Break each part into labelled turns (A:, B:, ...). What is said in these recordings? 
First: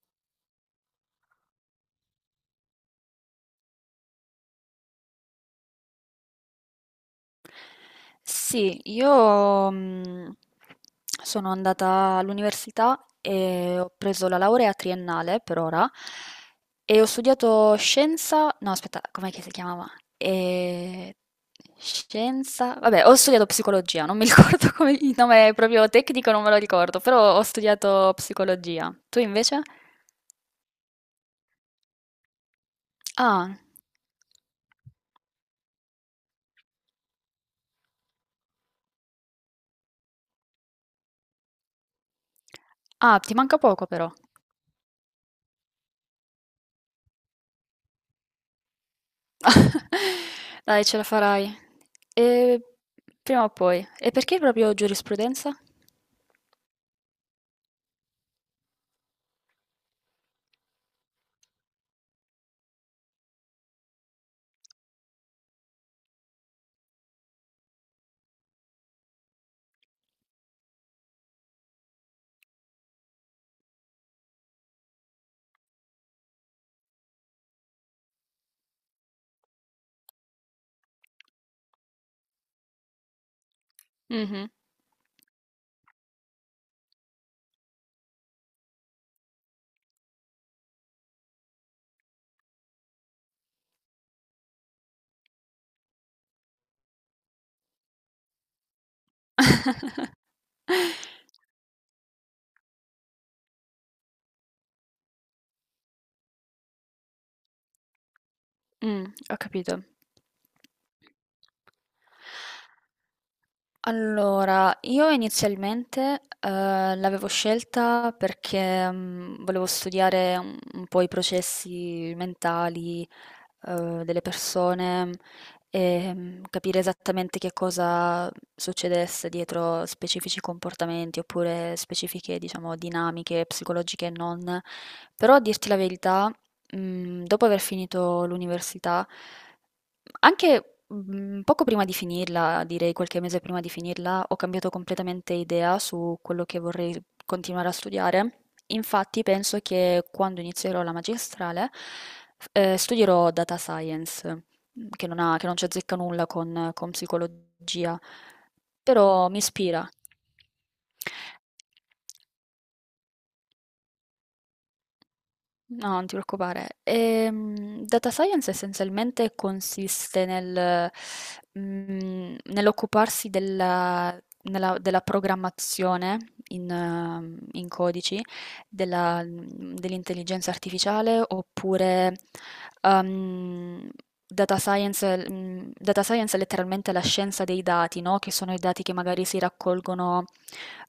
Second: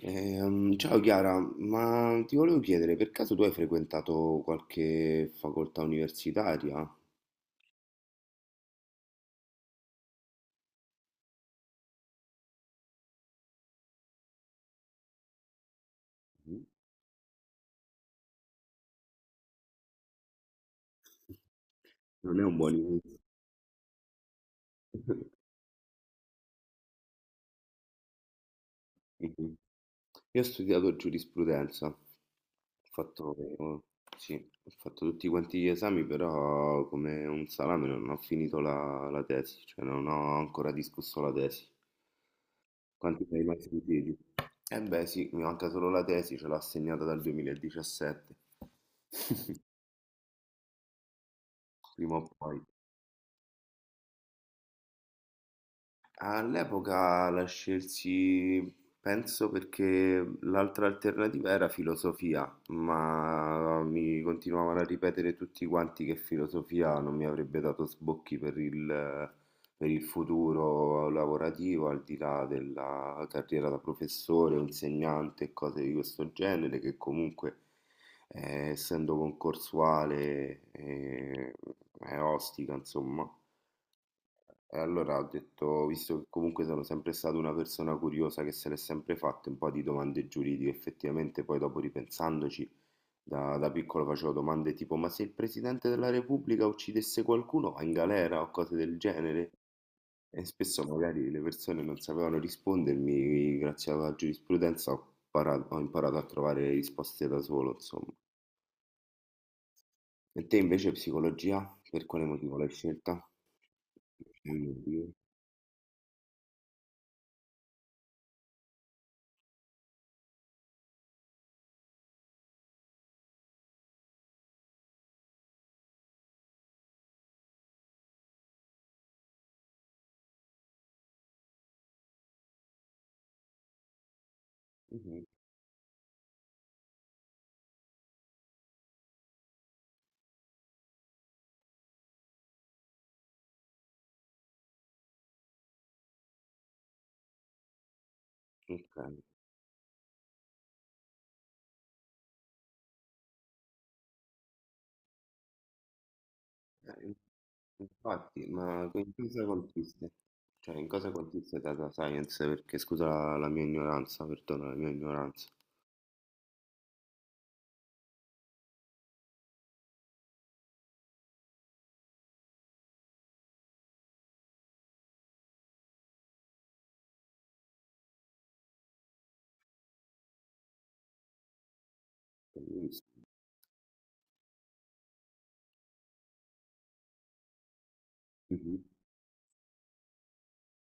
A: Ciao Chiara, ma ti volevo chiedere, per caso tu hai frequentato qualche facoltà universitaria?
B: Sì, io sono andata all'università e ho preso la laurea triennale per ora e ho studiato scienza, no aspetta, com'è che si chiamava? Eh,
A: Non è un buon
B: Scienza, vabbè, ho
A: inizio.
B: studiato psicologia, non mi ricordo come il nome proprio tecnico, non me lo ricordo, però ho studiato psicologia. Tu invece?
A: Io ho studiato giurisprudenza, ho
B: Ah,
A: fatto, sì, ho fatto tutti quanti gli esami, però come un salame non ho finito la tesi, cioè non ho ancora discusso la tesi.
B: ah,
A: Quanti
B: ti
A: ne hai mai
B: manca poco però.
A: sentiti? Eh beh sì, mi manca solo la tesi, ce l'ho assegnata dal 2017,
B: Dai, ce la farai.
A: prima o
B: E
A: poi.
B: prima o poi. E perché proprio giurisprudenza?
A: All'epoca la scelsi, penso perché l'altra alternativa era filosofia, ma mi continuavano a ripetere tutti quanti che filosofia non mi avrebbe dato sbocchi per per il futuro lavorativo, al di là della carriera da professore o insegnante e cose di questo genere, che comunque essendo concorsuale è ostica, insomma.
B: Mh-mh.
A: E allora ho detto, visto che comunque sono sempre stata una persona curiosa che se l'è sempre fatta un po' di domande giuridiche, effettivamente poi dopo ripensandoci, da piccolo facevo domande tipo, ma se il Presidente della Repubblica uccidesse qualcuno va in galera o cose del genere? E spesso magari le persone non sapevano rispondermi, grazie alla giurisprudenza ho imparato a trovare risposte da solo, insomma.
B: Mh, ho capito.
A: E te invece psicologia, per quale motivo l'hai scelta? Per quale
B: Allora, io
A: motivo?
B: inizialmente, l'avevo scelta perché, volevo studiare un po' i processi mentali, delle persone, capire esattamente che cosa succedesse dietro specifici comportamenti oppure specifiche, diciamo, dinamiche psicologiche e non.
A: Mhm,
B: Però a dirti la verità, dopo aver finito l'università anche, poco prima di finirla, direi qualche mese prima di finirla, ho cambiato completamente idea su quello che vorrei continuare a studiare.
A: ok.
B: Infatti penso che quando inizierò la magistrale, f studierò data science, che non c'azzecca nulla con
A: Eh,
B: psicologia,
A: infatti, ma in
B: però mi
A: cosa
B: ispira.
A: consiste? Cioè, in cosa consiste data science? Perché scusa la mia ignoranza, perdona la mia ignoranza.
B: No, non ti preoccupare. Data science essenzialmente consiste nel, nell'occuparsi della, della programmazione in codici dell'intelligenza artificiale oppure
A: Mhm.
B: ehm, data science è letteralmente la scienza dei dati, no? Che sono i dati che magari si raccolgono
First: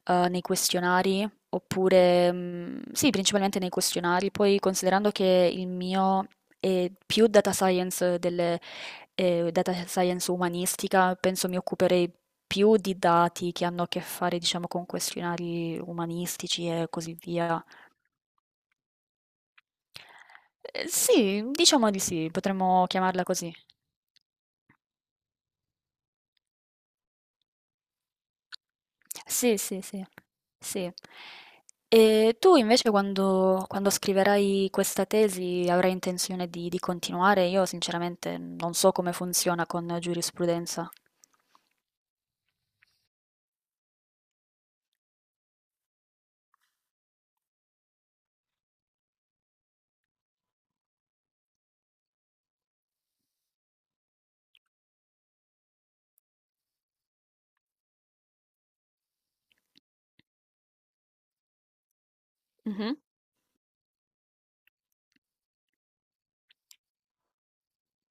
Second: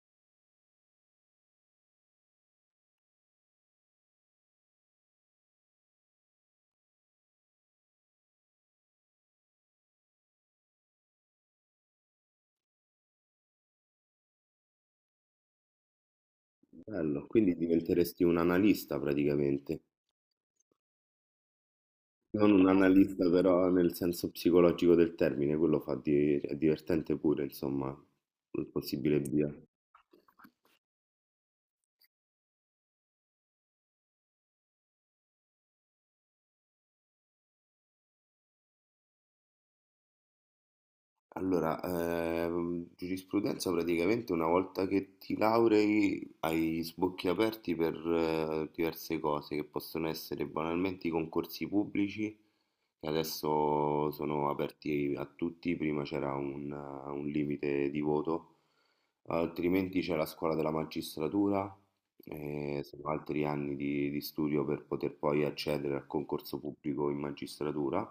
B: nei questionari. Oppure, mm, sì, principalmente nei questionari. Poi, considerando che il mio è più data science umanistica, penso mi occuperei più di dati che hanno a che fare, diciamo, con questionari umanistici e così
A: Bello, quindi
B: via.
A: diventeresti un analista praticamente.
B: Sì, diciamo di sì,
A: Non un
B: potremmo chiamarla
A: analista
B: così.
A: però nel senso psicologico del termine, quello fa è divertente pure, insomma, il possibile via.
B: Sì, sì, sì, sì. E tu invece quando, quando scriverai questa tesi avrai intenzione di continuare? Io sinceramente non so come funziona con giurisprudenza.
A: Allora, giurisprudenza praticamente una volta che ti laurei hai sbocchi aperti per diverse cose che possono essere banalmente i concorsi pubblici, che adesso sono aperti a tutti, prima c'era un limite di voto, altrimenti c'è la scuola della magistratura.
B: Mhm,
A: Sono altri anni di studio per poter poi accedere al concorso pubblico in magistratura,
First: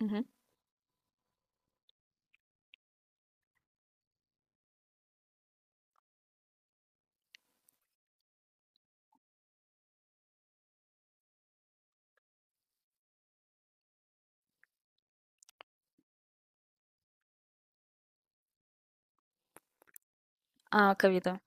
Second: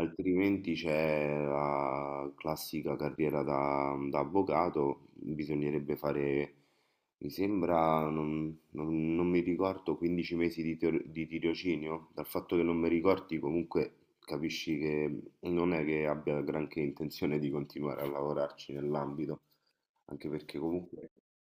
B: mhm.
A: c'è la classica carriera da avvocato, bisognerebbe fare, mi sembra, non mi ricordo, 15 mesi di di tirocinio. Dal fatto che non mi ricordi comunque capisci che non è che abbia granché intenzione di continuare a lavorarci nell'ambito, anche perché
B: Ah, ho
A: comunque
B: capito.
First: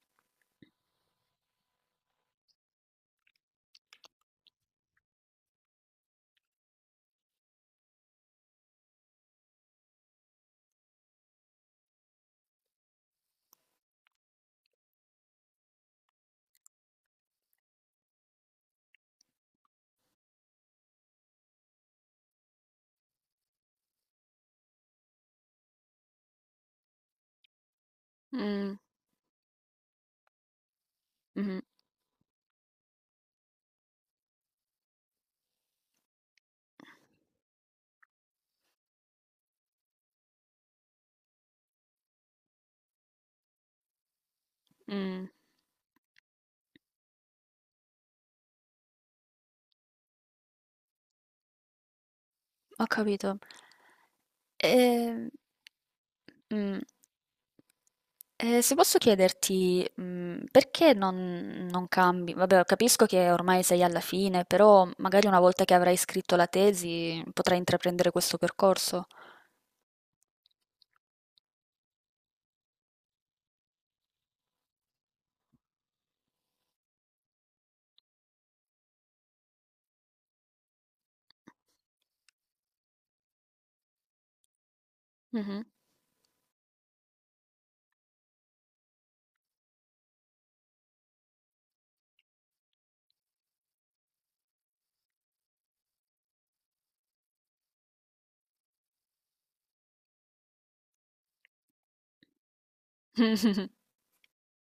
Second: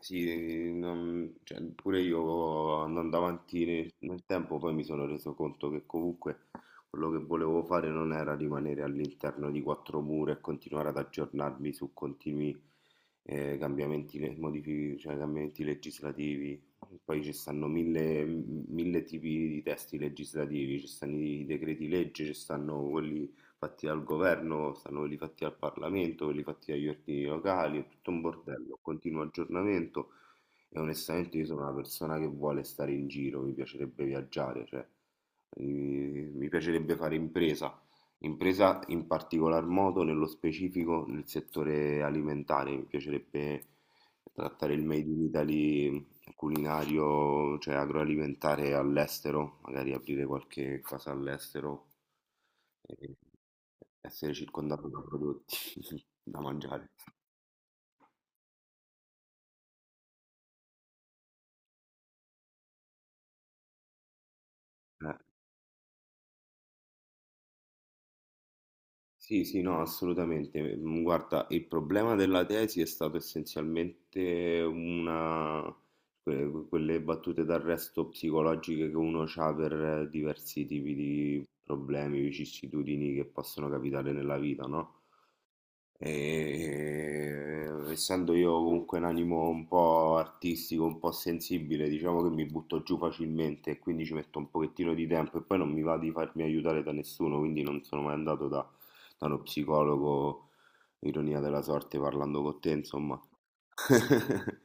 A: sì, cioè, pure io andando avanti nel tempo poi mi sono reso conto che comunque quello che volevo fare non era rimanere all'interno di quattro mura e continuare ad aggiornarmi su continui cambiamenti, cioè, cambiamenti legislativi. Poi ci stanno mille tipi di testi legislativi, ci stanno i decreti legge, ci stanno quelli fatti dal governo, stanno quelli fatti al Parlamento, quelli fatti dagli ordini locali, è tutto un
B: Mm,
A: bordello, continuo aggiornamento e onestamente io
B: mhm,
A: sono una persona che vuole stare in giro, mi piacerebbe viaggiare, cioè mi piacerebbe fare impresa, impresa in particolar modo nello specifico nel settore alimentare, mi piacerebbe trattare il Made in
B: mm.
A: Italy culinario, cioè agroalimentare all'estero, magari aprire qualche casa all'estero
B: Ho
A: e
B: capito.
A: essere circondato da
B: Ehm,
A: prodotti da
B: mh,
A: mangiare.
B: se posso chiederti, perché non cambi? Vabbè, capisco che ormai sei alla fine, però
A: Eh,
B: magari una volta che avrai scritto la tesi potrai intraprendere questo percorso.
A: sì, no, assolutamente. Mm, guarda, il problema della tesi è stato essenzialmente una... quelle battute d'arresto psicologiche che uno ha per diversi tipi di problemi, vicissitudini che possono capitare nella vita, no?
B: Mhm.
A: E, essendo io comunque un animo un po' artistico, un po' sensibile, diciamo che mi butto giù facilmente e quindi ci metto un pochettino di tempo e poi non mi va di farmi aiutare da nessuno, quindi non sono mai andato da uno psicologo, ironia della sorte, parlando con te, insomma.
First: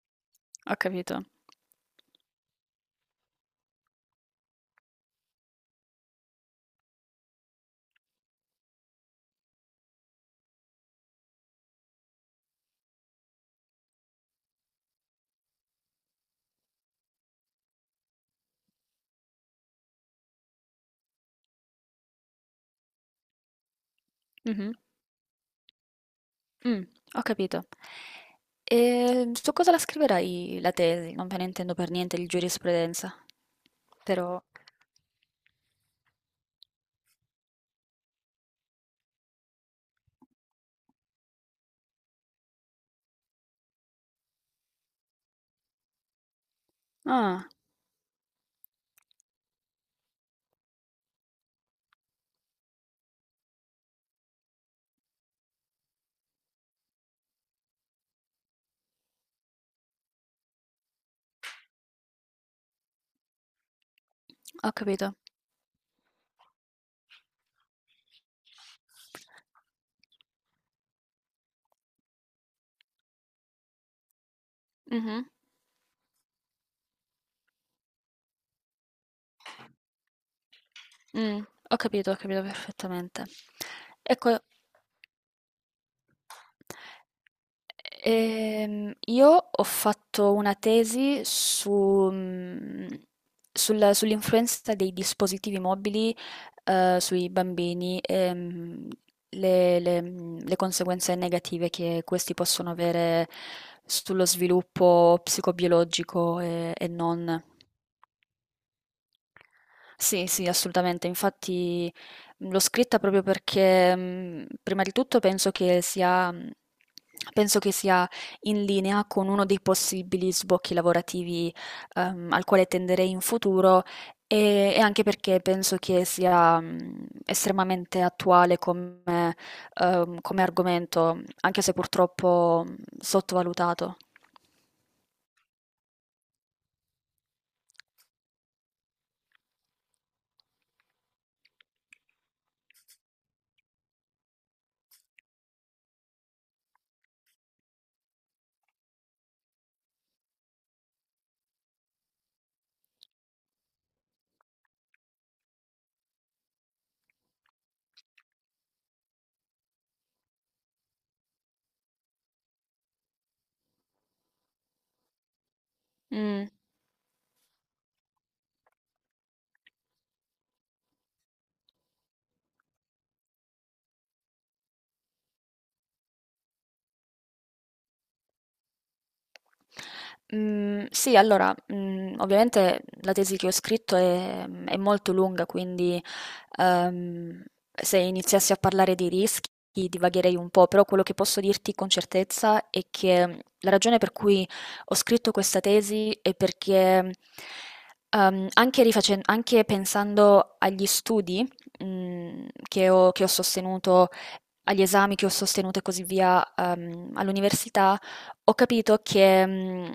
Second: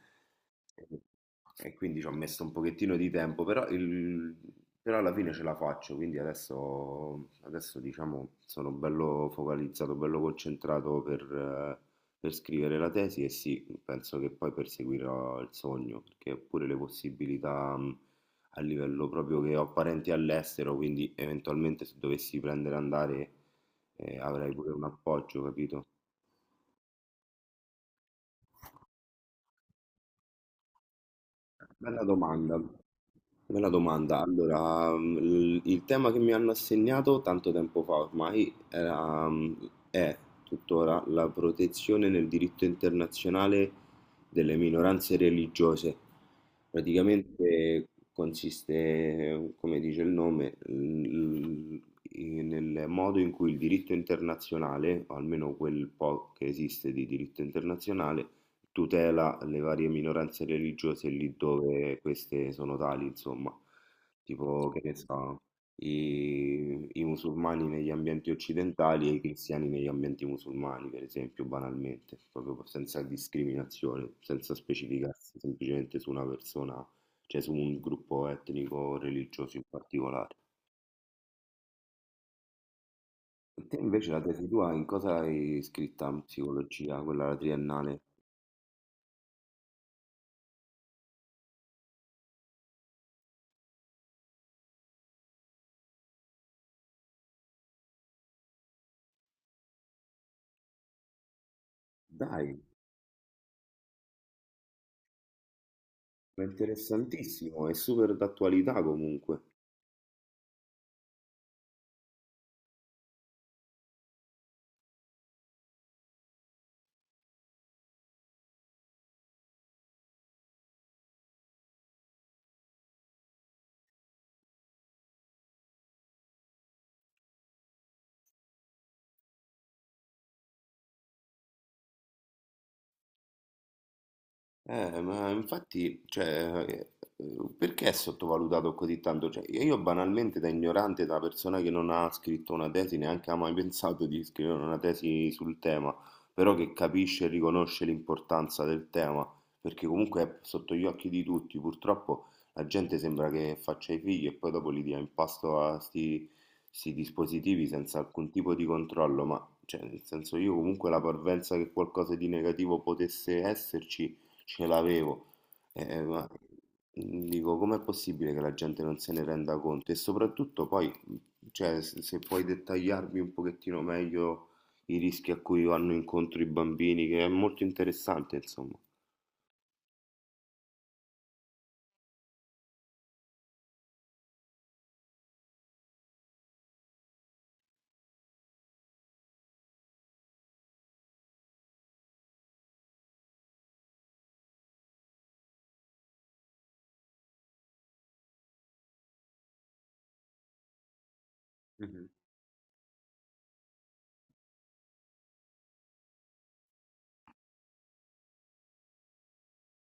B: Ho capito.
A: E quindi ci ho messo un pochettino di tempo, però, però alla fine ce la faccio, quindi adesso, diciamo sono bello focalizzato, bello concentrato eh, per scrivere la tesi e sì, penso che poi perseguirò il sogno, perché pure le possibilità a livello proprio che ho parenti all'estero, quindi eventualmente se dovessi prendere e andare avrai pure
B: Mhm.
A: un appoggio, capito?
B: Mm, ho capito. E su cosa la scriverai la tesi? Non me ne intendo per
A: Bella
B: niente di
A: domanda,
B: giurisprudenza,
A: bella domanda.
B: però...
A: Allora, mm, il tema che mi hanno assegnato tanto tempo fa ormai era, mm, è tuttora la protezione nel diritto internazionale delle minoranze religiose.
B: Ah,
A: Praticamente consiste, come dice il nome, nel modo in cui il diritto internazionale, o almeno quel po' che esiste di diritto internazionale, tutela le varie minoranze religiose lì dove queste sono tali, insomma, tipo
B: ho
A: che ne
B: capito.
A: so, i musulmani negli ambienti occidentali e i cristiani negli ambienti musulmani, per esempio, banalmente, proprio senza discriminazione, senza
B: Mh-mh.
A: specificarsi semplicemente su una persona, cioè su un gruppo etnico o religioso in particolare.
B: Mh, ho capito perfettamente.
A: Te invece la
B: Ecco,
A: tesi tua in cosa hai scritta in psicologia, quella triennale?
B: io ho fatto una tesi su mhmm, sull'influenza dei dispositivi mobili, sui bambini e, mhmm, le mhmm, le conseguenze negative che questi
A: Dai!
B: possono avere sullo sviluppo psicobiologico
A: Ma è
B: e non.
A: interessantissimo, è super d'attualità comunque.
B: Sì, sì, assolutamente. Infatti l'ho scritta proprio perché prima di tutto penso che sia in linea con uno dei possibili sbocchi lavorativi al quale tenderei in futuro e anche perché penso che sia estremamente attuale come argomento, anche se purtroppo sottovalutato.
A: Ma infatti, cioè, perché è sottovalutato così tanto? Cioè, io banalmente da ignorante, da persona che non ha scritto una tesi, neanche ha mai pensato di scrivere una tesi sul tema, però che capisce e riconosce l'importanza del tema, perché comunque è sotto gli occhi di tutti. Purtroppo la gente sembra che faccia i figli e poi dopo li dia in pasto a sti dispositivi senza alcun tipo di controllo, ma cioè, nel senso io comunque la parvenza che qualcosa di negativo potesse esserci ce l'avevo. Ma
B: Mm.
A: dico, com'è possibile che la gente non se ne renda conto? E soprattutto poi, cioè, se puoi dettagliarmi un pochettino meglio i rischi a cui vanno incontro i bambini, che è molto interessante, insomma.
B: Mm, sì, allora, ovviamente la tesi che ho scritto è molto lunga, quindi ehm, se iniziassi a parlare di rischi divagherei un po', però quello che posso dirti con certezza è che la ragione per cui ho scritto questa tesi è perché anche, anche pensando agli studi
A: Mhm,
B: che ho sostenuto agli esami che ho sostenuto e così via, all'università, ho capito che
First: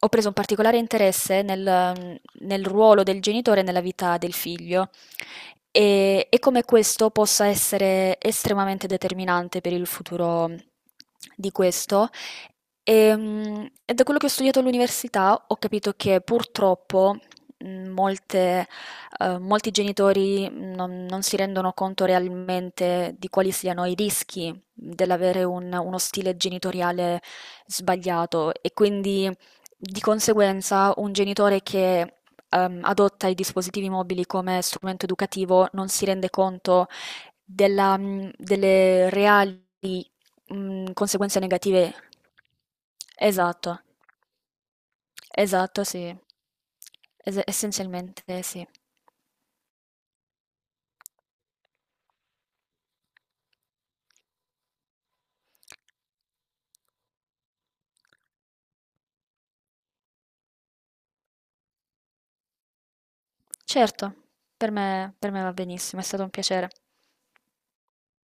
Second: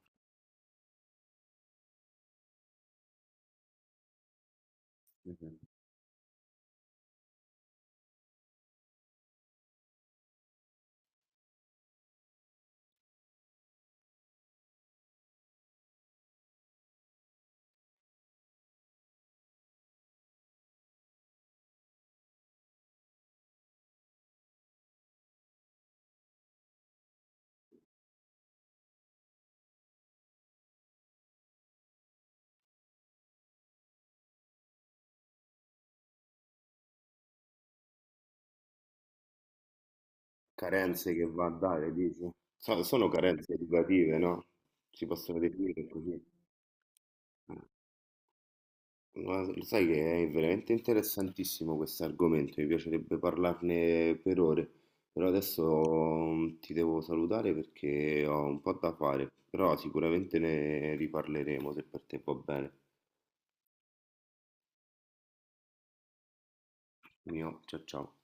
B: ho preso un particolare interesse nel ruolo del genitore nella vita del figlio
A: mhm.
B: e come questo possa essere estremamente determinante per il futuro di questo. E da quello che ho studiato all'università ho capito che purtroppo molte molti genitori non si rendono conto realmente di quali siano i rischi dell'avere uno stile genitoriale sbagliato e quindi di conseguenza un genitore che adotta i dispositivi mobili come strumento educativo non si rende conto delle reali
A: Carenze che
B: conseguenze
A: va a dare,
B: negative.
A: dici? Sono carenze
B: Esatto,
A: educative, no? Si possono
B: esatto,
A: definire
B: sì.
A: così.
B: Es-
A: Eh.
B: essenzialmente sì.
A: Guarda, lo sai che è veramente interessantissimo questo argomento, mi piacerebbe parlarne per ore, però adesso mm, ti devo salutare perché ho un po' da fare, però sicuramente ne riparleremo se per te va bene.
B: Certo, per me va benissimo, è stato un piacere.
A: Mio, ciao ciao.